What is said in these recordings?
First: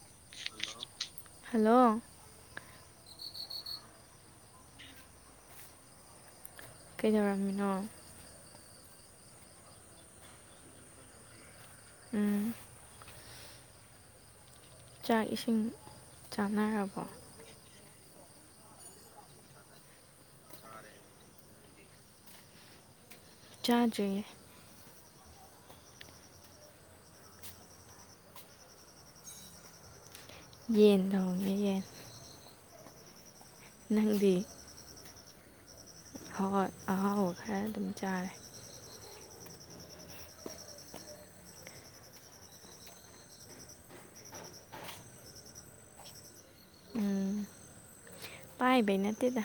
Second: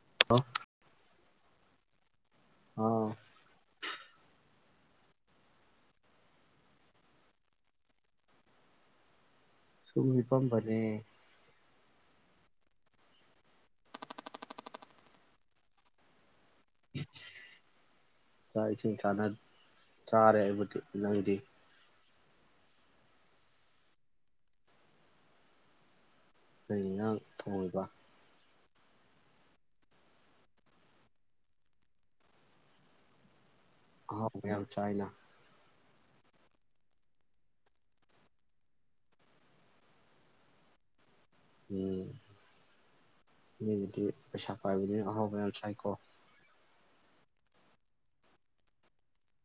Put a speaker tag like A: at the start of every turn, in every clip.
A: [inaudible]
B: Hello.
A: ꯍꯥꯎ꯫
B: ꯀꯩꯗꯧꯔꯝꯃꯤꯅꯣ꯫
A: ꯁꯨꯝ ꯍꯤꯞꯄꯝꯕꯅꯦ꯫
B: ꯎꯝ꯫ ꯆꯥꯛ ꯏꯁꯤꯡ ꯆꯥꯅꯔꯕꯣ꯫
A: ꯆꯥꯛ ꯏꯁꯤꯡ ꯆꯥꯅ ꯆꯥꯔꯦ ꯑꯩꯕꯨꯗꯤ ꯅꯪꯗꯤ꯫
B: ꯆꯥꯗ꯭ꯔꯤ꯫
A: ꯀꯔꯤ ꯏꯟꯁꯥꯡ ꯊꯣꯡꯉꯤꯕ꯫
B: ꯌꯦꯟ ꯊꯣꯡꯉꯦ ꯌꯦꯟ꯫ ꯅꯪꯗꯤ
A: ꯑꯍꯥꯎꯕ ꯌꯥꯝ ꯆꯥꯏꯅ
B: ꯍꯣꯏ ꯑꯍꯥꯎꯕ ꯈꯔ ꯑꯗꯨꯝ ꯆꯥꯔꯦ꯫
A: ꯎꯝ ꯃꯤꯒꯤꯗꯤ ꯄꯩꯁꯥ ꯄꯥꯏꯕꯅꯤꯅ ꯑꯍꯥꯎꯕ ꯌꯥꯝ ꯆꯥꯏꯀꯣ꯫
B: ꯎꯝ ꯄꯥꯏꯕꯩ ꯅꯠꯇꯦꯗ꯫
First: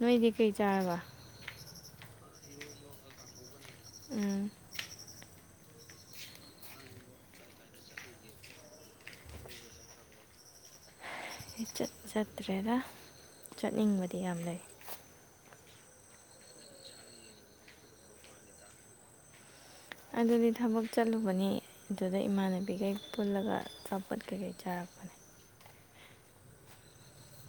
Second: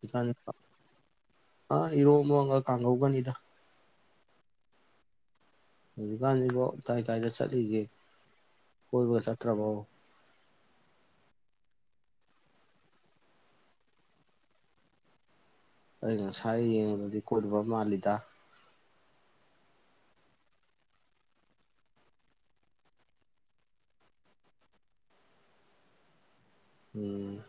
B: ꯅꯣꯏꯗꯤ ꯀꯩ ꯆꯥꯔꯕ
A: ꯑꯥ ꯏꯔꯣꯝꯕ ꯑꯃꯒ ꯀꯥꯡꯍꯧꯒꯅꯤꯗ꯫
B: ꯎꯝ꯫
A: ꯍꯧꯖꯤꯛꯀꯥꯟꯁꯤꯕꯣ ꯀꯥꯏ ꯀꯥꯏꯗ ꯆꯠꯂꯤꯒꯦ ꯀꯣꯏꯕꯒ ꯆꯠꯇ꯭ꯔꯕꯣ꯫
B: ꯆꯠ-ꯆꯠꯇ꯭ꯔꯦꯗ ꯆꯠꯅꯤꯡꯕꯗꯤ ꯌꯥꯝ ꯂꯩ꯫
A: ꯑꯩ ꯉꯁꯥꯏ ꯌꯦꯡꯕꯗꯤ ꯀꯣꯏꯔꯨꯕ ꯃꯥꯜꯂꯤꯗ꯫
B: ꯑꯗꯨꯗꯤ ꯊꯕꯛ ꯆꯠꯂꯨꯕꯅꯤ꯫ ꯑꯗꯨꯗ ꯏꯃꯥꯟꯅꯕꯤꯒꯩ ꯄꯨꯜꯂꯒ ꯑꯆꯥꯄꯣꯠ ꯀꯩꯀꯩ ꯆꯥꯔꯛꯄ
A: ꯎꯝ꯫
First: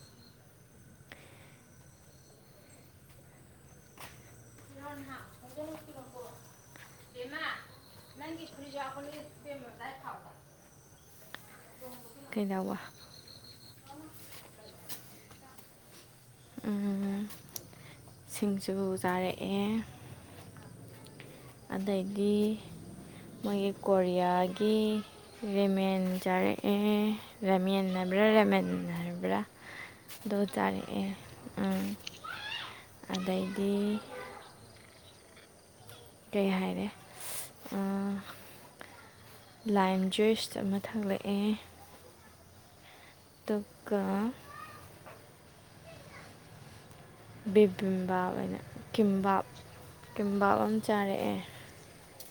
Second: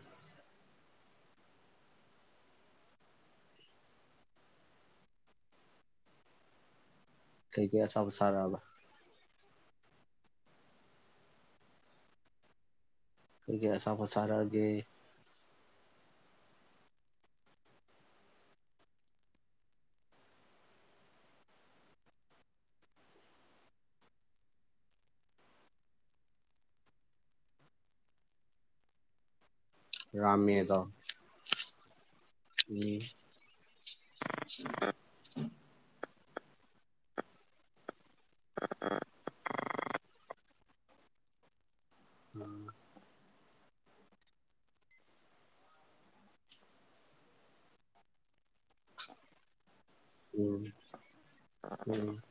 A: ꯀꯩꯀꯩ ꯑꯆꯥꯄꯣꯠ ꯆꯥꯔꯛꯑꯕ꯫
B: [inaudible] ꯀꯩꯩꯗꯧꯕ꯫
A: ꯀꯩꯀꯩ ꯑꯆꯥꯄꯣꯠ ꯆꯥꯔꯛꯑꯒꯦ꯫
B: ꯎꯝ꯫ ꯁꯤꯡꯖꯨ ꯆꯥꯔꯛꯑꯦ꯫ ꯑꯗꯒꯤ ꯃꯣꯏꯒꯤ ꯀꯣꯔꯤꯌꯥꯒꯤ꯫ ꯔꯦꯃꯦꯟ ꯆꯥꯔꯛꯑꯦ ꯔꯥꯃꯦꯟ ꯍꯥꯏꯕ꯭ꯔꯥ ꯔꯦꯃꯟ ꯍꯥꯏꯕ꯭ꯔꯥ꯫ ꯑꯗꯣ
A: ꯔꯥꯃꯦꯗꯣ
B: ꯆꯥꯔꯛꯑꯦ ꯎꯝ꯫
A: ꯎꯝ꯫
B: ꯀꯩ ꯍꯥꯏꯔꯦ ꯑ
A: ꯎꯝ ꯎꯝ
B: ꯂꯥꯏꯝ ꯖꯨꯏꯁ ꯑꯃ ꯊꯂꯛꯑꯦ꯫
A: ꯑ꯫
B: ꯑꯗꯨꯒ꯫ ꯕꯦꯕꯤꯝꯕꯥꯞ ꯅꯥ ꯀꯤꯝꯕꯥꯞ ꯀꯤꯝꯕꯥꯞ
A: ꯎꯝ
B: ꯑꯃ ꯆꯥꯔꯛꯑꯦ
A: ꯎꯝ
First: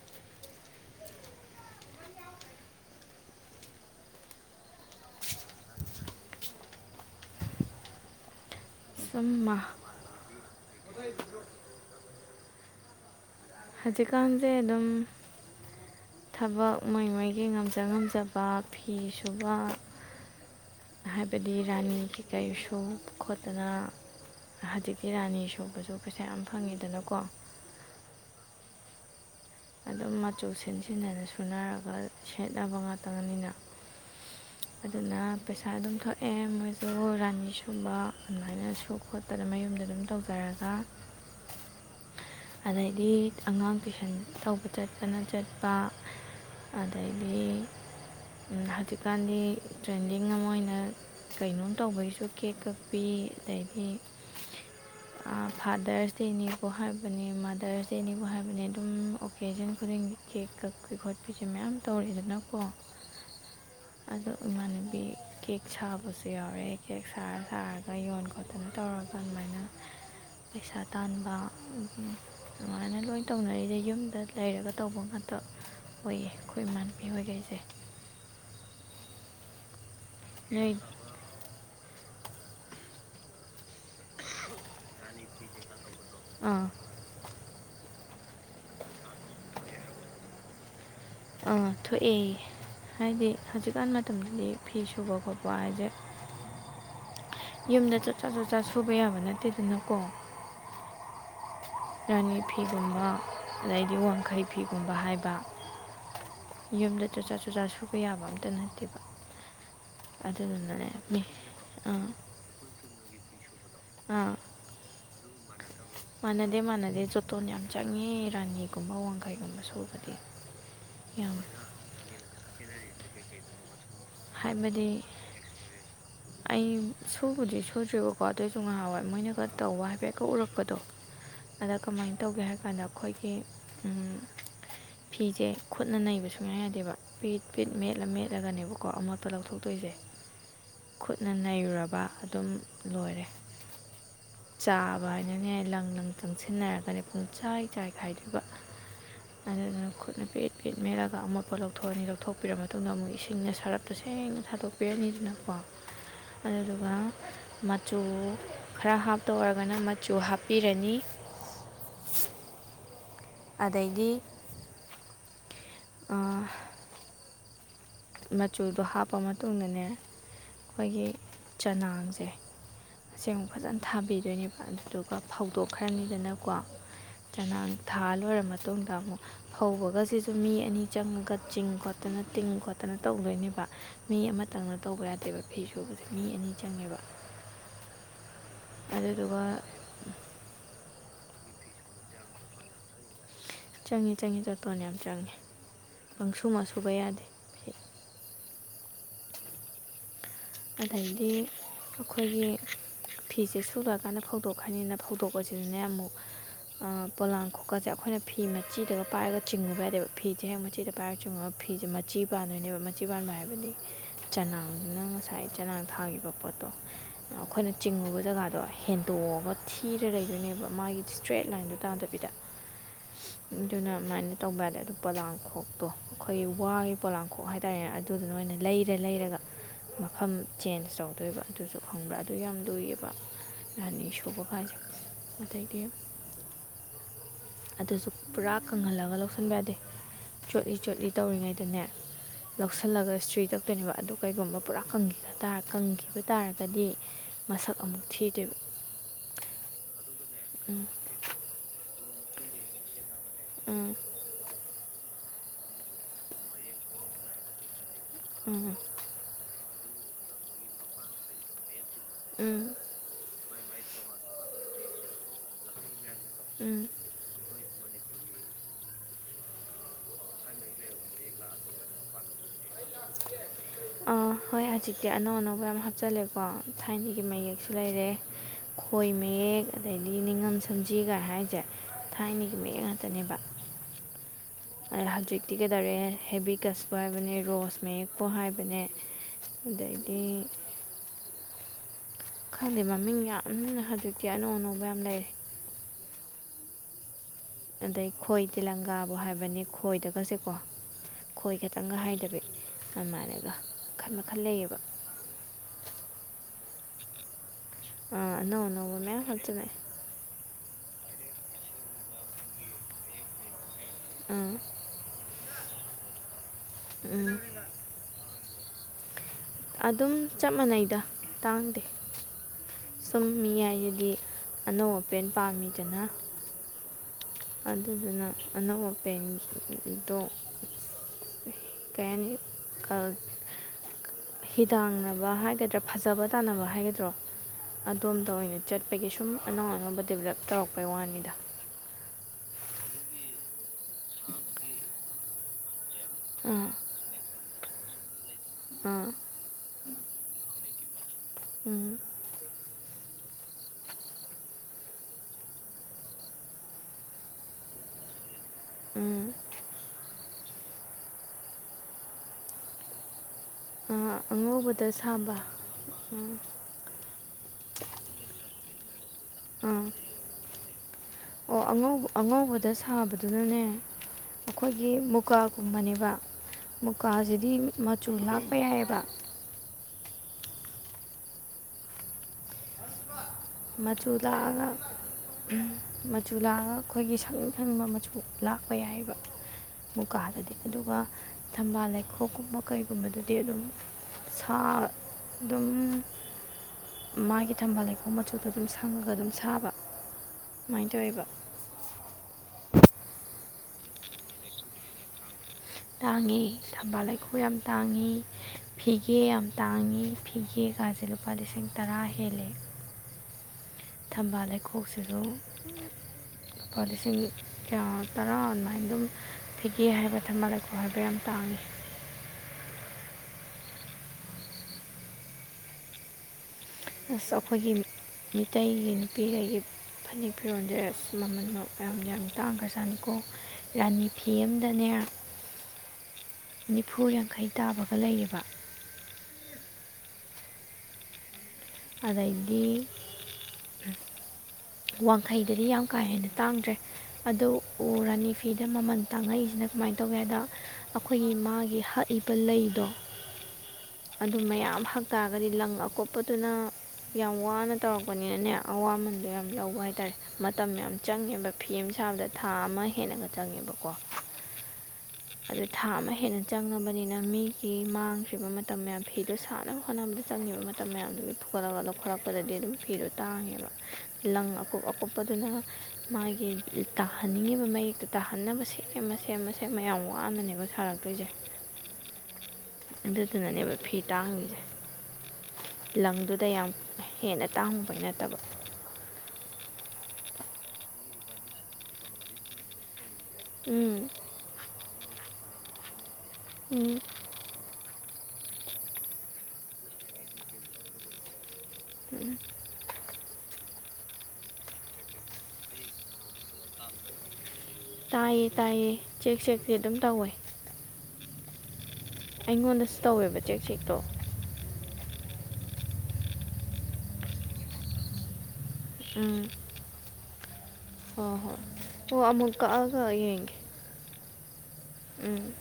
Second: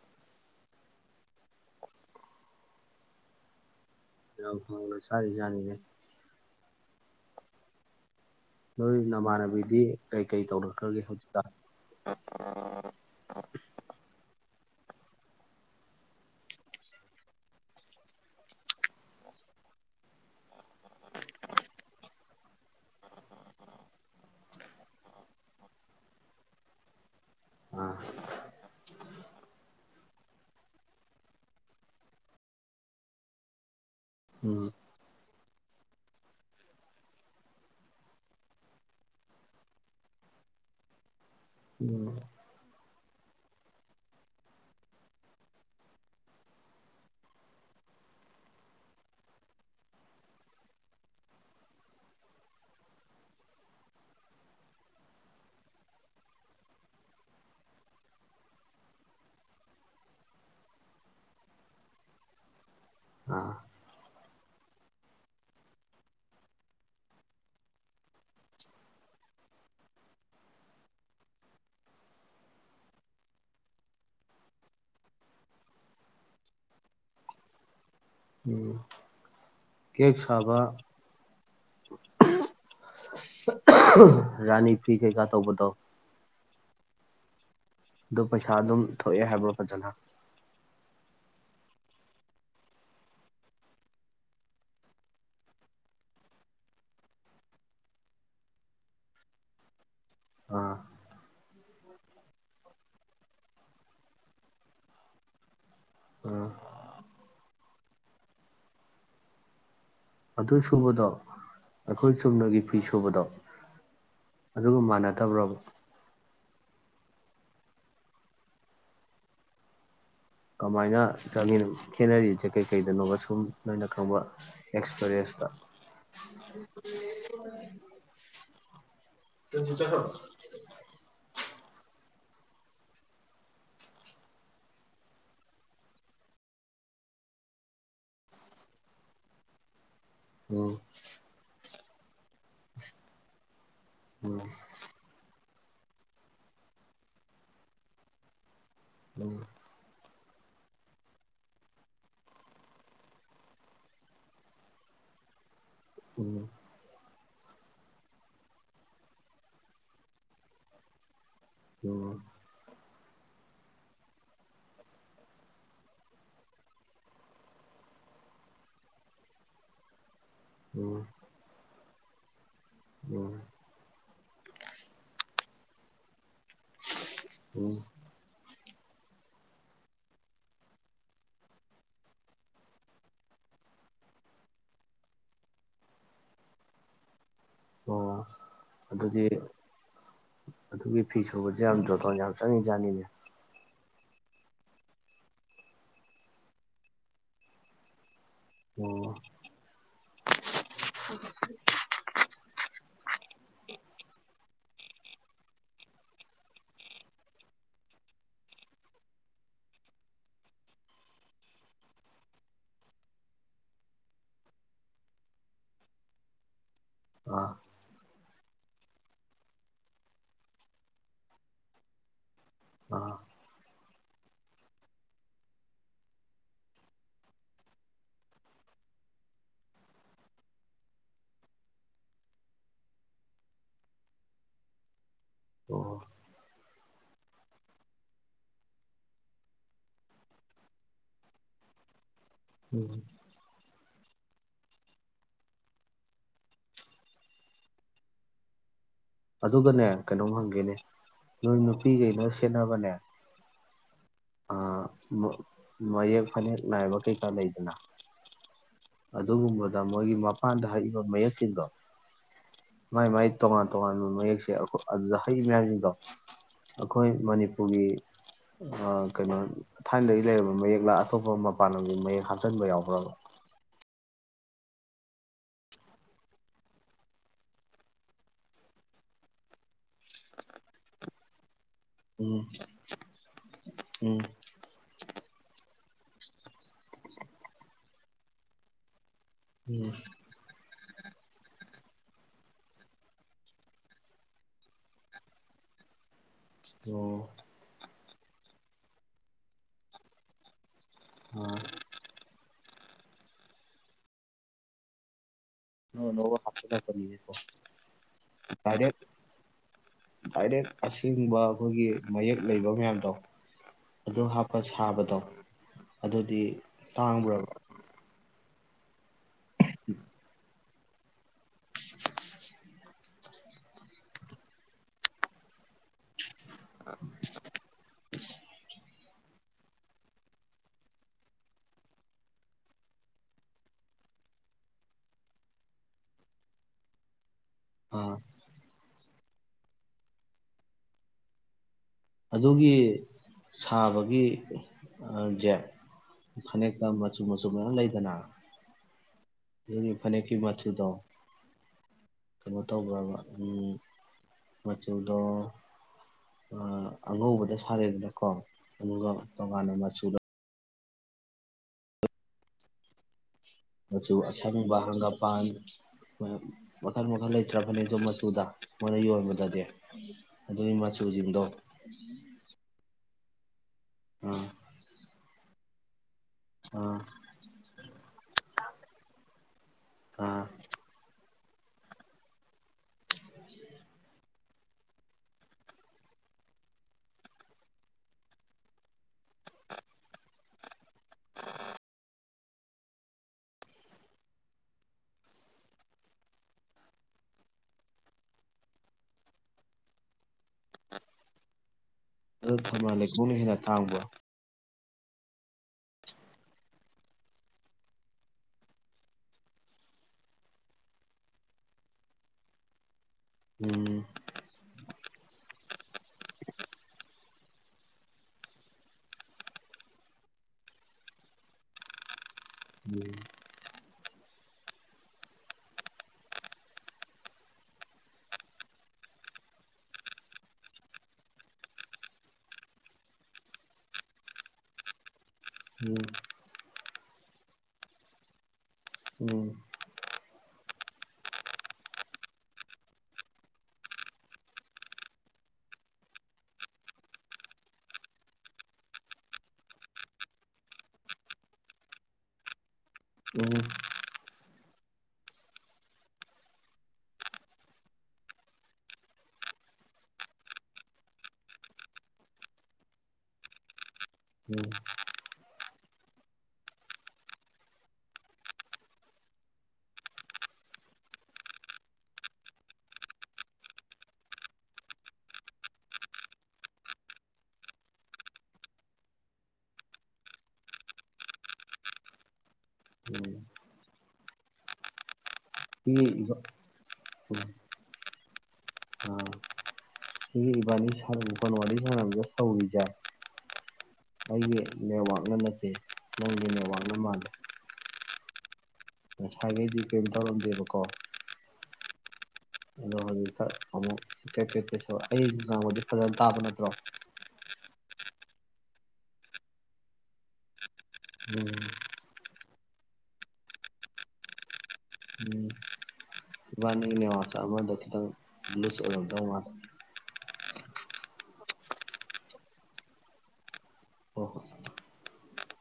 A: ꯌꯥꯝ ꯍꯥꯎꯅꯥ ꯆꯥꯔꯤꯖꯥꯠꯅꯤꯅꯦ ꯅꯣꯏ
B: ꯁꯨꯝ
A: ꯅꯃꯥꯟꯅꯕꯤꯗꯤ ꯀꯩꯀꯩ ꯇꯧꯔꯛꯈ꯭ꯔꯒꯦ ꯍꯧꯖꯤꯛꯇꯤ
B: ꯍꯧꯖꯤꯀꯥꯟꯁꯦ ꯑꯗꯨꯝ ꯊꯕꯛ ꯃꯣꯏ ꯃꯣꯏꯒꯤ ꯉꯝꯖ ꯉꯝꯖꯕ ꯐꯤ ꯁꯨꯕ ꯍꯥꯏꯕꯗꯤ ꯔꯥꯅꯤ ꯀꯩꯀꯩꯁꯨ ꯈꯣꯠꯇꯅ ꯍꯧꯖꯤꯛꯀꯤ ꯔꯥꯅꯤ ꯁꯨꯕꯁꯨ ꯄꯩꯁꯥ ꯌꯥꯝ ꯐꯪꯉꯤꯗꯅꯀꯣ
A: ꯑꯥ
B: ꯑꯗꯨꯝ ꯃꯆꯨ ꯁꯤꯟꯁꯤꯟꯗꯥꯅ ꯁꯨꯅꯔꯒ ꯁꯦꯠꯅꯕ ꯉꯥꯛꯇꯅꯤꯅꯥ
A: ꯎꯝ
B: ꯑꯗꯨꯅ ꯄꯩꯁꯥ ꯑꯗꯨꯝ ꯊꯣꯛꯑꯦ ꯃꯣꯏꯁꯨ ꯔꯥꯅꯤ ꯁꯨꯕ ꯑꯗꯨꯃꯥꯏꯅ ꯁꯨ ꯈꯣꯠꯄ ꯑꯗꯨ ꯃꯌꯨꯝꯗ ꯑꯗꯨꯝ ꯇꯧꯖꯔꯒ
A: ꯎꯝ
B: ꯑꯗꯩꯗꯤ ꯑꯉꯥꯡ ꯇꯨꯏꯁꯟ ꯇꯧꯕ ꯆꯠꯄꯅ ꯆꯠꯄ ꯑꯗꯒꯤ ꯍꯧꯖꯤꯛꯀꯥꯟꯗꯤ ꯇ꯭ꯔꯦꯟꯗꯤꯡ ꯑꯃ ꯑꯣꯏꯅ ꯀꯩꯅꯣꯝ ꯇꯧꯕꯩꯁꯨ ꯀꯦꯛ ꯀꯛꯄꯤ ꯑꯗꯩꯗꯒꯤ ꯐꯥꯗꯔꯁ ꯗꯦꯅꯤꯕꯨ ꯍꯥꯏꯕꯅꯦ ꯃꯥꯗꯔꯁ ꯁꯦꯅꯤꯕꯨ ꯍꯥꯏꯕꯅꯦ ꯑꯗꯨꯝ ꯑꯣꯀꯦꯖꯟ ꯈꯨꯗꯤꯡꯒꯤ ꯀꯦꯛ ꯀꯛꯄꯤ ꯈꯣꯠꯄꯤꯁꯦ ꯃꯌꯥꯝ ꯇꯧꯔꯛꯑꯦꯗꯅꯥ ꯀꯣ
A: ꯑ
B: ꯑꯗꯨ ꯏꯃꯥꯟꯅꯕꯤ ꯀꯦꯛ ꯁꯥꯕꯁꯨ ꯌꯥꯎꯔꯦ ꯀꯦꯛ ꯁꯥꯔ ꯁꯥꯔꯒ ꯑꯗꯨꯃꯥꯏꯅꯥ ꯌꯣꯟ ꯈꯣꯠꯇꯅ ꯇꯧꯔꯒꯥ ꯑꯗꯨꯃꯥꯏꯅ ꯄꯩꯁꯥ ꯇꯥꯟꯕ ꯎꯝ ꯑꯗꯨꯃꯥꯏꯅ ꯂꯣꯏ ꯇꯧꯅꯔꯤꯅꯦ ꯌꯨꯝꯗ ꯂꯩꯔꯒ ꯇꯧꯕ ꯉꯥꯛꯇ ꯍꯣꯏꯌꯦ ꯑꯩꯈꯣꯏ ꯏꯃꯥꯟꯅꯕꯤ ꯍꯣꯏꯈꯩꯁꯦ
A: ꯎꯝ ꯀꯦꯛ ꯁꯥꯕ
B: ꯅꯣꯏ
A: ꯔꯥꯅꯤ ꯐꯤ ꯀꯩꯀꯥ ꯇꯧꯕꯗꯣ
B: ꯑꯥ
A: ꯑꯗꯨ ꯄꯩꯁꯥ ꯑꯗꯨꯝ ꯊꯣꯛꯑꯦ ꯍꯥꯏꯕ꯭ꯔꯣ ꯐꯖꯅ
B: ꯑꯥ ꯊꯣꯛꯑꯦꯌꯦ ꯍꯥꯏꯗꯤ ꯍꯧꯖꯤꯛꯀꯥꯟ ꯃꯇꯝꯗꯗꯤ ꯐꯤ ꯁꯨꯕ ꯈꯣꯠꯄ ꯍꯥꯏꯁꯦ ꯌꯨꯝꯗ ꯆꯣꯠꯆꯥ ꯆꯣꯠꯆꯥ ꯁꯨꯕ ꯌꯥꯕ ꯅꯠꯇꯦꯗꯅꯀꯣ
A: ꯑꯥ
B: ꯔꯥꯅꯤ ꯐꯤꯒꯨꯝꯕ ꯑꯗꯩꯗꯤ ꯋꯥꯡꯈꯩ ꯐꯤꯒꯨꯝꯕ ꯍꯥꯏꯕ
A: ꯑꯥ
B: ꯌꯨꯝꯗ ꯆꯨꯆꯥꯥ ꯆꯨꯆꯥꯥ ꯁꯨꯕ ꯌꯥꯕ ꯑꯝꯇ ꯅꯠꯇꯦꯕ
A: ꯑꯗꯨ
B: ꯑꯗꯨꯗꯨꯅꯅꯦ
A: ꯁꯨꯕꯗꯣ
B: ꯃꯤ ꯑꯥ
A: ꯑꯩꯈꯣꯏ ꯆꯨꯝꯅꯒꯤ ꯐꯤ ꯁꯨꯕꯗꯣ
B: ꯑꯥ
A: ꯑꯗꯨꯒ ꯃꯥꯟꯅꯗꯥꯕ꯭ꯔꯥꯕ
B: ꯃꯥꯟꯅꯗꯦ ꯃꯥꯟꯅꯗꯦ ꯆꯣꯇꯣꯟ ꯌꯥꯝ ꯆꯪꯏ ꯔꯥꯅꯤꯒꯨꯝꯕ ꯋꯥꯡꯈꯩꯒꯨꯝꯕ ꯁꯨꯕꯗꯤ
A: ꯀꯃꯥꯏꯅ
B: ꯌꯥꯝ
A: ꯆꯪꯒꯦ ꯈꯦꯠꯅꯔꯤꯁꯦ ꯀꯩꯀꯩꯗꯅꯣꯕꯥ ꯁꯨꯝ ꯅꯣꯏꯅ ꯈꯪꯕ
B: ꯍꯥꯏꯕꯗꯤ
A: ꯑꯦꯛꯁꯄꯔꯤꯌꯦꯟꯁꯇ
B: ꯑꯩ ꯁꯨꯕꯨꯗꯤ ꯁꯨꯗꯔ꯭ꯤꯕꯀꯣ ꯑꯗꯣꯏꯁꯨ ꯅꯥꯍꯥꯟꯋꯥꯏ ꯃꯣꯏꯅꯒ ꯇꯧꯕ ꯍꯥꯏꯐꯦꯠꯀ ꯎꯔꯛꯄꯗꯣ ꯑꯗ ꯀꯃꯥꯏꯅ ꯇꯧꯒꯦ ꯍꯥꯏ ꯀꯥꯟꯗ ꯑꯩꯈꯣꯏꯒꯤ ꯐꯤꯁꯦ ꯈꯨꯠꯅ ꯅꯩꯕ ꯁꯨꯡꯌꯥ ꯌꯥꯗꯦꯕ ꯄꯤꯠ ꯄꯤꯠ ꯃꯦꯠꯂ ꯃꯦꯠꯂꯒꯅꯦꯕꯀꯣ ꯑꯃꯣꯠꯄꯥ ꯂꯧꯊꯣꯛꯇꯣꯏꯁꯦ
A: ꯎꯝ
B: ꯈꯨꯠꯅ ꯅꯩꯔꯨꯔꯕ ꯑꯗꯨꯝ ꯂꯣꯏꯔꯦ
A: ꯎꯝ
B: ꯆꯥꯕ ꯕꯕꯥ ꯍꯥꯏꯅꯅꯦ ꯂꯪ ꯂꯪ ꯆꯪꯁꯤꯟꯅꯔꯒꯅꯦ ꯄꯨꯡꯆꯥꯏ ꯆꯥꯏ ꯈꯥꯏꯗꯣꯏꯕ
A: [inaudible]
B: ꯑꯗꯨꯗꯨꯅ ꯈꯨꯠ ꯈꯨꯠꯅ ꯄꯦꯠ ꯄꯦꯠ ꯃꯦꯔꯂꯒ ꯑꯃꯣꯠꯄ ꯂꯧꯊꯣꯛꯑꯅꯤ ꯂꯧꯊꯣꯛꯄꯤꯔ ꯃꯇꯨꯡꯗ ꯑꯃꯨꯛ ꯏꯁꯤꯡꯅ ꯁꯔꯞꯇ ꯁꯦꯡꯅ ꯊꯥꯗꯣꯛ ꯄꯤꯔꯅꯤꯗꯅꯀꯣ
A: [inaudible]
B: ꯑꯗꯨꯒ ꯃꯆꯨ ꯈꯔ ꯍꯥꯞꯇꯧ ꯑꯣꯏꯔꯒꯅ ꯃꯆꯨ ꯍꯥꯞꯄꯤꯔꯅꯤ
A: [inaudible]
B: ꯑꯗꯧꯗꯤ ꯑꯥ ꯃꯆꯨꯗꯣ ꯍꯥꯞꯄ ꯃꯇꯨꯡꯗꯅꯦ
A: ꯎꯝ
B: ꯑꯩꯈꯣꯏꯒꯤ ꯆꯅꯥꯡꯁꯦ
A: ꯎꯝ
B: ꯑꯁꯤꯃꯨꯛ ꯐꯖꯅ ꯊꯥꯕꯤꯗꯣꯏꯅꯦꯕ ꯑꯗꯨꯗꯨꯒ ꯐꯧꯗꯣꯛꯈ꯭ꯔꯅꯤꯗꯅꯀꯣ ꯆꯅꯥꯡ
A: ꯎꯝ ꯎꯝ
B: ꯊꯥ ꯂꯣꯏꯔ ꯃꯇꯨꯡꯗ ꯑꯃꯨꯛ ꯐꯧꯕꯒꯁꯤꯁꯨ ꯃꯤ ꯑꯅꯤ ꯆꯪꯉꯒ ꯆꯤꯡ ꯈꯣꯠꯇꯅ ꯇꯤꯡ ꯈꯣꯠꯇꯅ ꯇꯧꯗꯣꯏꯅꯦꯕ ꯃꯤ ꯑꯃꯇꯪꯅ ꯇꯧꯕ ꯌꯥꯗꯦꯕ ꯐꯤ ꯁꯨꯕꯁꯦ ꯃꯤ ꯑꯅꯤ ꯆꯪꯉꯦꯕ
A: ꯑꯣ ꯑꯗꯨꯗꯤ
B: ꯑꯗꯨꯗꯨꯒ
A: ꯑꯗꯨꯒꯤ ꯐꯤ ꯁꯨꯕꯁꯦ ꯌꯥꯝ ꯖꫭꯇꫭꯟ ꯌꯥꯝ ꯆꯪꯉꯤꯖꯥꯠꯅꯤꯅꯦ
B: ꯆꯪꯉꯤ ꯆꯪꯉꯤ ꯖꫭꯇꫭꯟ ꯌꯥꯝ ꯆꯪꯉꯦ ꯄꯪꯁꯨ ꯃꯁꯨꯕ ꯌꯥꯗꯦ ꯐꯤ
A: ꯑꯣ
B: ꯑꯗꯩꯗꯤ ꯑꯈꯣꯏꯒꯤ ꯐꯤꯁꯦ ꯁꯨꯨ ꯂꯣꯏꯔꯀꯥꯟꯗ ꯐꯧꯗꯣꯛꯈ꯭ꯔꯅꯤꯗꯅ ꯐꯧꯗꯣꯛꯄꯁꯤꯖꯨꯅꯦ ꯑꯃꯨꯛ ꯑ ꯄꯣꯂꯥꯡ ꯈꯣꯛꯀꯥꯁꯦ ꯑꯩꯈꯣꯏꯅ ꯐꯤ ꯃꯆꯤꯗꯒ ꯄꯥꯏꯔꯒ ꯆꯤꯡꯉꯨꯕ ꯌꯥꯏꯗꯦꯕ ꯐꯤꯁꯦ ꯍꯦꯛ ꯃꯆꯤꯗ ꯄꯥꯏꯔꯒ ꯆꯤꯡꯉꯨꯕ ꯐꯤꯁꯦ ꯃꯆꯤ ꯄꯥꯟꯗꯣꯏꯅꯦꯕ ꯃꯆꯤ ꯄꯥꯟꯕ ꯍꯥꯏꯕꯗꯤ ꯆꯅꯥꯡꯗꯨꯅ ꯉꯁꯥꯏ ꯆꯅꯥꯥꯡ ꯊꯥꯒꯤꯕ ꯄꯣꯠꯇꯣ
A: ꯑꯥ
B: ꯑꯩꯈꯣꯏꯅ ꯆꯤꯡꯉꯨꯕ ꯖꯒꯥꯗꯣ ꯍꯦꯟꯗꯣꯛꯑꯒ ꯊꯤꯔ ꯂꯩꯗꯣꯏꯅꯦꯕ ꯃꯥꯒꯤ ꯏꯁꯇ꯭ꯔꯦꯠ ꯂꯥꯏꯟꯗꯣ ꯇꯥꯗꯕꯤꯗ
A: ꯑꯥ
B: ꯑꯗꯨꯅ ꯃꯅꯤ ꯇꯧꯕ ꯌꯥꯗꯦ ꯑꯗꯨ ꯄꯣꯂꯥꯡꯈꯣꯛꯇꯣ ꯑꯈꯣꯏꯒꯤ ꯋꯥꯒꯤ ꯄꯣꯂꯥꯡꯈꯣꯛ ꯍꯥꯏꯇꯥꯔꯦꯅꯦ ꯑꯗꯨꯗꯨꯅ ꯑꯣꯏꯅ ꯂꯩꯔ ꯂꯩꯔꯒ ꯃꯐꯝ ꯆꯦꯟꯖ ꯇꯧꯗꯣꯏꯕ ꯑꯗꯨꯁꯨ ꯈꯪꯕ꯭ꯔꯥ ꯑꯗꯨ ꯌꯥꯝ ꯂꯨꯏꯌꯦꯕ ꯔꯥꯅꯤ ꯁꯨꯕꯒꯥꯏꯖꯦ ꯑꯗꯩꯗꯤ
A: ꯑꯣ
B: ꯑꯗꯨꯁꯨ ꯄꯨꯔꯥ ꯀꯪꯍꯜꯂꯒ ꯂꯧꯁꯟꯕ ꯌꯥꯗꯦ ꯆꯣꯠꯂꯤ ꯆꯣꯠꯂꯤ ꯇꯧꯔꯤꯉꯩꯗꯅꯦ
A: ꯎꯝ
B: ꯂꯧꯁꯜꯂꯒ ꯏꯁꯇ꯭ꯔꯤ ꯇꯛ ꯇꯣꯏꯅꯦꯕ ꯑꯗꯨ ꯀꯩꯒꯨꯝꯕ ꯄꯨꯔꯥ ꯀꯪꯒꯤꯒ ꯇ ꯀꯪꯒꯤꯕ ꯇꯥꯔꯒꯗꯤ ꯃꯁꯛ ꯑꯃꯨꯛ ꯊꯤꯗꯣꯏꯕ
A: ꯑꯗꯨꯒꯅꯦ ꯀꯩꯅꯣꯝ ꯍꯪꯒꯦꯅꯦ
B: ꯎꯝ
A: ꯅꯣꯏ ꯅꯨꯄꯤꯒꯩꯅ ꯁꯦꯠꯅꯕꯅꯦ
B: ꯎꯝ
A: ꯑ ꯃ ꯃꯌꯦꯛ ꯐꯅꯦꯛ ꯅꯥꯏꯕ ꯀꯩꯀꯥ ꯂꯩꯗꯅ
B: ꯎꯝ
A: ꯑꯗꯨꯒꯨꯝꯕꯗ ꯃꯣꯏꯒꯤ ꯃꯄꯥꯟꯗ ꯍꯛꯏꯕ ꯃꯌꯦꯛꯁꯤꯡꯗꯣ
B: ꯎꯝ
A: ꯃꯥꯏ ꯃꯥꯏ ꯇꯣꯉꯥꯟ ꯇꯣꯉꯥꯟꯕ ꯃꯌꯦꯛꯁꯦ ꯑꯈꯣ ꯑꯗꯨꯗ ꯍꯩ ꯃꯌꯥꯝꯖꯤꯡꯗꯣ
B: ꯎꯝ
A: ꯑꯈꯣꯏ ꯃꯅꯤ ꯄꯨꯔꯒꯤ ꯑ ꯀꯩꯅꯣ ꯊꯥꯏꯅꯗꯩ ꯂꯩꯔꯝꯕ ꯃꯌꯦꯛ ꯂꯥ ꯑꯇꯣꯞꯄ ꯃꯄꯥꯟ ꯂꯝꯒꯤ ꯃꯌꯦꯛ ꯍꯥꯞꯆꯟꯕ ꯌꯥꯎꯕ꯭ꯔꯕ
B: [inaudible] ꯑꯥ ꯍꯣꯏ ꯍꯧꯖꯤꯛꯇꯤ ꯑꯅꯧ ꯑꯅꯧꯕ ꯌꯥꯝ ꯍꯥꯞꯆꯤꯜꯂꯦꯀꯣ ꯊꯥꯏꯅꯒꯤ ꯃꯌꯦꯛꯁꯨ ꯂꯩꯔꯦ ꯈꯣꯏ ꯃꯌꯦꯛ ꯑꯗꯩꯗꯤ ꯅꯤꯡꯉꯝ ꯁꯝꯖꯤꯒ ꯍꯥꯏꯁꯦ
A: ꯎꯝ
B: ꯊꯥꯏꯅꯒꯤ ꯃꯌꯦꯛ ꯉꯥꯛꯇꯅꯦꯕ
A: ꯎꯝ
B: [unintelligible] ꯍꯧꯖꯤꯛꯇꯤ ꯀꯩꯗꯧꯔꯦ ꯍꯦꯕꯤꯀꯁꯄꯨ ꯍꯥꯏꯕꯅꯦ ꯔꯣꯁ ꯃꯌꯦꯛꯄꯨ ꯍꯥꯏꯕꯅꯦ
A: ꯎꯝ
B: ꯑꯗꯩꯗꯤ ꯈꯪꯗꯦ ꯃꯃꯤꯡ ꯌꯥꯝꯅ ꯍꯧꯖꯤꯛꯇꯤ ꯑꯅꯧ ꯑꯅꯧꯕ ꯌꯥꯝ ꯂꯩꯔꯦ
A: [unintelligible]
B: ꯑꯗꯩ ꯈꯣꯏ ꯇꯦꯂꯪꯒꯥꯕꯨ ꯍꯥꯏꯕꯅꯦ ꯈꯣꯏꯗꯒꯁꯦꯀꯣ ꯈꯣꯏ
A: ꯑꯥ
B: ꯈꯇꯪꯒ ꯍꯥꯏꯗꯕꯤ ꯑꯃꯥꯏꯅꯒ ꯃꯈꯜ ꯃꯈꯜ ꯂꯩꯌꯦꯕ
A: ꯑꯅꯧ ꯑꯅꯧꯕ ꯍꯥꯞꯆꯜꯂꯛꯄꯅꯤꯅꯦꯀꯣ
B: ꯑꯥ ꯑꯅꯧ ꯑꯅꯧꯕ ꯃꯌꯥꯝ ꯍꯥꯞꯆꯟꯂꯛꯑꯦ
A: ꯍꯥꯏꯔꯦꯛ ꯑꯁꯦꯡꯕ ꯑꯈꯣꯏꯒꯤ ꯃꯌꯦꯛ ꯂꯩꯕ ꯃꯌꯥꯝꯗꯣ ꯑꯗꯨ
B: ꯑꯥ
A: ꯍꯥꯞꯄ ꯁꯥꯕꯗꯣ ꯑꯗꯨꯗꯤ
B: ꯎꯝ
A: ꯇꯥꯡꯕ꯭ꯔꯕ
B: ꯑꯗꯨꯝ ꯆꯞ ꯃꯥꯟꯅꯩꯗ ꯇꯥꯡꯗꯦ ꯁꯨꯝ ꯃꯤ [unintelligible] ꯑꯅꯧ ꯑꯄꯦꯟ ꯄꯥꯝꯃꯤꯗꯅ
A: [unintelligible]
B: ꯑꯗꯨꯗꯨꯅ ꯑꯅꯧ ꯑꯄꯦꯟ [inaudible] ꯗꯣ ꯀꯩ ꯍꯥꯏꯅꯤ ꯀ ꯍꯤꯗꯥꯡꯅꯕ ꯍꯥꯏꯒꯗ꯭ꯔꯥ ꯐꯖꯕ ꯇꯥꯟꯅꯕ ꯍꯥꯏꯒꯗ꯭ꯔꯣ
A: ꯑꯥ
B: ꯑꯗꯣꯝꯗ ꯑꯣꯏꯅ ꯆꯠꯄꯒꯤ ꯁꯨꯝ ꯑꯅꯧ ꯑꯅꯧꯕ ꯗꯤꯕꯂꯞ ꯇꯧꯔꯛꯄꯩ ꯋꯥꯅꯤꯗ
A: ꯑꯗꯨꯒꯤ ꯁꯥꯕꯒꯤ ꯑ ꯖꯦ
B: ꯑꯥ
A: ꯐꯅꯦꯛꯇ ꯃꯆꯨ ꯃꯆꯨ ꯃꯌꯥꯝ ꯂꯩꯗꯅ
B: ꯑꯥ
A: [unintelligible] ꯐꯅꯦꯛꯀꯤ ꯃꯆꯨꯗꯣ
B: ꯎꯝ
A: ꯀꯩꯅꯣ ꯇꯧꯕ꯭ꯔꯕ ꯎꯝ ꯃꯆꯨꯗꯣ ꯑ ꯑꯉꯧꯕꯗ ꯁꯥꯔꯦꯗꯅꯀꯣ ꯑꯗꯨꯒ
B: ꯎꯝ
A: ꯇꯣꯉꯥꯟꯅ ꯃꯆꯨ ꯃꯆꯨ
B: ꯑꯥ
A: ꯑꯁꯪꯕ
B: ꯑꯉꯧꯕꯗ
A: ꯍꯪꯒꯥꯄꯥꯟ
B: ꯁꯥꯕ ꯎꯝ
A: [inaudible] ꯃꯈꯜ ꯃꯈꯜ ꯂꯩꯇ꯭ꯔ ꯐꯅꯦꯛꯁꯨ ꯃꯆꯨꯗ ꯃꯣꯏꯅ ꯌꯣꯟꯕꯗꯗꯤ
B: ꯑꯥ
A: ꯑꯗꯨꯒꯤ ꯃꯆꯨꯁꯤꯡꯗꯣ
B: ꯑꯣ ꯑꯉꯧꯕ ꯑꯉꯧꯕꯗ ꯁꯥꯕꯗꯨꯅꯅꯦ
A: ꯑꯥ
B: ꯑꯩꯈꯣꯏꯒꯤ ꯃꯨꯀꯥꯒꯨꯝꯕꯅꯦꯕ
A: ꯑꯥ
B: ꯃꯨꯀꯥꯁꯤꯗꯤ ꯃꯆꯨ ꯂꯥꯛꯄ ꯌꯥꯏꯑꯦꯕ
A: ꯑꯥ
B: ꯃꯆꯨ ꯂꯥꯛꯑꯒ ꯎꯝ ꯃꯆꯨ ꯂꯥꯛꯑꯒ ꯑꯩꯈꯣꯏꯒꯤ ꯁꯪꯅꯤꯡ ꯁꯪꯅꯤꯡꯕ ꯃꯆꯨ ꯂꯥꯛꯄ ꯌꯥꯏꯕ ꯃꯨꯀꯥꯗꯗꯤ ꯑꯗꯨꯒ ꯊꯝꯕꯥꯜ ꯂꯩꯈꯣꯛꯀꯨꯝꯕ ꯀꯩꯒꯨꯝꯕꯗꯨꯗꯤ ꯑꯗꯨꯝ ꯁꯥ ꯑꯗꯨꯝ ꯃꯥꯒꯤ ꯊꯝꯕꯥꯜ ꯂꯩꯈꯣꯡ ꯃꯆꯨꯗꯣ ꯑꯗꯨꯝ ꯁꯪꯉꯒ ꯑꯗꯨꯝ ꯁꯥꯕ ꯁꯃꯥꯏꯅ ꯇꯧꯋꯦꯕ
A: ꯑꯗꯨ ꯊꯝꯕꯥꯜ ꯂꯩꯈꯣꯛꯅ ꯍꯦꯟꯅ ꯇꯥꯡꯕ꯭ꯔꯣ
B: ꯇꯥꯡꯉꯤ ꯊꯝꯕꯥꯜ ꯂꯩꯈꯣꯛ ꯌꯥꯝ ꯇꯥꯡꯉꯤ ꯐꯤꯒꯦ ꯌꯥꯝ ꯇꯥꯡꯉꯤ ꯐꯤꯒꯦꯒꯥꯁꯦ ꯂꯨꯄꯥ ꯂꯤꯁꯤꯡ ꯇꯔꯥ ꯍꯦꯜꯂꯦ
A: ꯎꯝ
B: ꯊꯝꯕꯥꯜ ꯂꯩꯈꯣꯛꯁꯤꯁꯨ ꯂꯨꯄꯥ ꯂꯤꯁꯤꯡ ꯀꯌꯥ ꯇꯔꯥ ꯑꯗꯨꯃꯥꯏꯅ ꯑꯗꯨꯝ ꯐꯤꯒꯦ ꯍꯥꯏꯕ ꯊꯝꯕꯥꯜ [inaudible] ꯑꯥꯗ ꯌꯥꯝ ꯇꯥꯡꯉꯤ
A: [unintelligible]
B: ꯑꯁ ꯑꯩꯈꯣꯏꯒꯤ ꯃꯤꯇꯩꯒꯤ ꯅꯨꯄꯤꯒꯩꯒꯤ ꯐꯅꯦꯛ ꯐꯤꯔꯣꯜꯖꯦ ꯑꯁ ꯃꯃꯜ ꯃꯌꯥꯝ ꯌꯥꯝ ꯇꯥꯡꯒꯔ ꯖꯥꯠꯅꯤꯀꯣ ꯔꯥꯅꯤ ꯐꯤ ꯑꯝꯗꯅꯦ
A: [unintelligible]
B: ꯅꯤꯐꯨ ꯌꯥꯡꯈꯩ ꯇꯥꯕꯒ ꯂꯩꯌꯦꯕ
A: ꯎꯝ
B: ꯑꯗꯒꯤ ꯋꯥꯡꯈꯩꯗꯗꯤ ꯌꯥꯝ ꯀꯥ ꯍꯦꯟꯅ ꯇꯥꯡꯗ꯭ꯔꯦ ꯑꯗꯣ ꯑꯣ ꯔꯥꯅꯤ ꯐꯤꯗ ꯃꯃꯜ ꯇꯥꯡꯉꯛꯏꯁꯤꯅ ꯀꯃꯥꯏꯅ ꯇꯧꯒꯦ ꯍꯥꯏꯗ ꯑꯩꯈꯣꯏꯒꯤ ꯃꯥꯒꯤ ꯍꯛꯏꯕ ꯂꯩꯗꯣ
A: ꯎꯝ
B: ꯑꯗꯨ ꯃꯌꯥꯝ ꯍꯛꯇꯥꯔꯒꯗꯤ ꯂꯪ ꯑꯀꯨꯞꯄꯗꯨꯅ ꯌꯥꯝ ꯋꯥꯅ ꯇꯧꯔꯛꯄꯅꯤꯅ ꯅꯦ ꯑꯋꯥꯃꯟꯗꯣ ꯌꯥꯝ ꯂꯧꯕ ꯍꯥꯏꯇꯥꯔꯦ ꯃꯇꯝ ꯌꯥꯝ ꯆꯪꯉꯦꯕ ꯐꯤ ꯑꯃ ꯁꯥꯕꯗ ꯊꯥ ꯑꯃ ꯍꯦꯟꯅꯒ ꯆꯪꯉꯦꯕꯀꯣ
A: [unintelligible]
B: ꯑꯗꯨꯗ ꯊꯥ ꯑꯃ ꯍꯦꯟꯅ ꯆꯪꯉꯕꯅꯤꯅ ꯃꯤꯒꯤ ꯃꯥꯡꯈ꯭ꯔꯤꯕ ꯃꯇꯝ ꯃꯌꯥꯝ ꯐꯤꯗꯣ ꯁꯥꯟꯅꯕ ꯍꯣꯠꯅꯕꯗ ꯆꯪꯉꯤꯕ ꯃꯇꯝ ꯃꯌꯥꯝꯗꯨꯒꯤ ꯐꯨꯒꯠꯂꯒ ꯂꯧꯈꯠꯂꯛꯄꯗꯗꯤ ꯑꯗꯨꯝ ꯐꯤꯗꯣ ꯇꯥꯡꯉꯦꯕ ꯂꯪ ꯑꯀꯨꯞ ꯑꯀꯨꯞ ꯀꯨꯞꯄꯗꯨꯅ ꯃꯥꯒꯤ ꯇꯥꯍꯟꯅꯤꯡꯉꯤꯕ ꯃꯌꯦꯛꯇꯨ ꯇꯥꯍꯟꯅꯕ ꯁꯦꯝꯃ ꯁꯦꯝꯃ ꯁꯦꯝꯃ ꯌꯥꯝ ꯋꯥ ꯋꯥꯅꯅꯦꯕ ꯁꯥꯔꯛꯇꯣꯏꯖꯦ
A: ꯎꯝ
B: ꯑꯗꯨꯗꯨꯅꯅꯦꯕ ꯐꯤ ꯇꯥꯡꯉꯤꯁꯦ
A: ꯁꯤꯒꯤ ꯏꯕ
B: ꯂꯪꯗꯨꯗ ꯌꯥꯝ ꯍꯦꯟꯅ ꯇꯥꯡꯉꯨꯕꯩ ꯅꯠꯇꯕ
A: [inaudible] [unintelligible] [unintelligible] ꯇꯧꯔꯤꯕ
B: ꯎꯝ
A: ꯑꯩꯒꯤ ꯅꯦꯠꯋꯥꯛꯅꯦ [inaudible]
B: ꯎꯝ
A: ꯉꯍꯥꯟꯒꯩꯗꯦ ꯀꯤꯝ ꯇꯧꯔꯝꯗꯦꯕꯀꯣ
B: [inaudible]
A: ꯑꯩꯅ ꯍꯖꯤꯛꯇ ꯑꯃꯨꯛ ꯀꯩ ꯀꯩ ꯑꯩꯥꯅ ꯉꯥꯡꯕꯗꯤ ꯐꯖꯅ ꯇꯥꯕ ꯅꯠꯇ꯭ꯔꯣ
B: ꯇꯥꯏꯌꯦ ꯇꯥꯏꯌꯦ ꯆꯦꯛ ꯆꯦꯛꯇꯤ ꯑꯗꯨꯝ ꯇꯧꯋꯦ
A: [inaudible]
B: ꯑꯩꯉꯣꯟꯗꯁꯨ ꯇꯧꯋꯦꯕ ꯆꯦꯛ ꯆꯦꯛꯇꯣ [inaudible]
A: [inaudible]
B: [inaudible]
A: ꯏꯕꯥꯟꯅꯤ ꯅꯦꯠꯋꯥꯛꯁꯦ ꯑꯃꯗ ꯈꯤꯇꯪ ꯂꯨꯁ ꯑꯣꯏꯔꯝꯗꯧ
B: ꯎꯝ
A: ꯃꯥꯜꯂꯦ
B: ꯍꯣꯏ ꯍꯣꯏ ꯍꯣ ꯑꯃꯨꯛ ꯀꯛꯑꯒ ꯌꯦꯡꯒꯦ
A: ꯍꯣ ꯍꯣꯏ
B: ꯎꯝ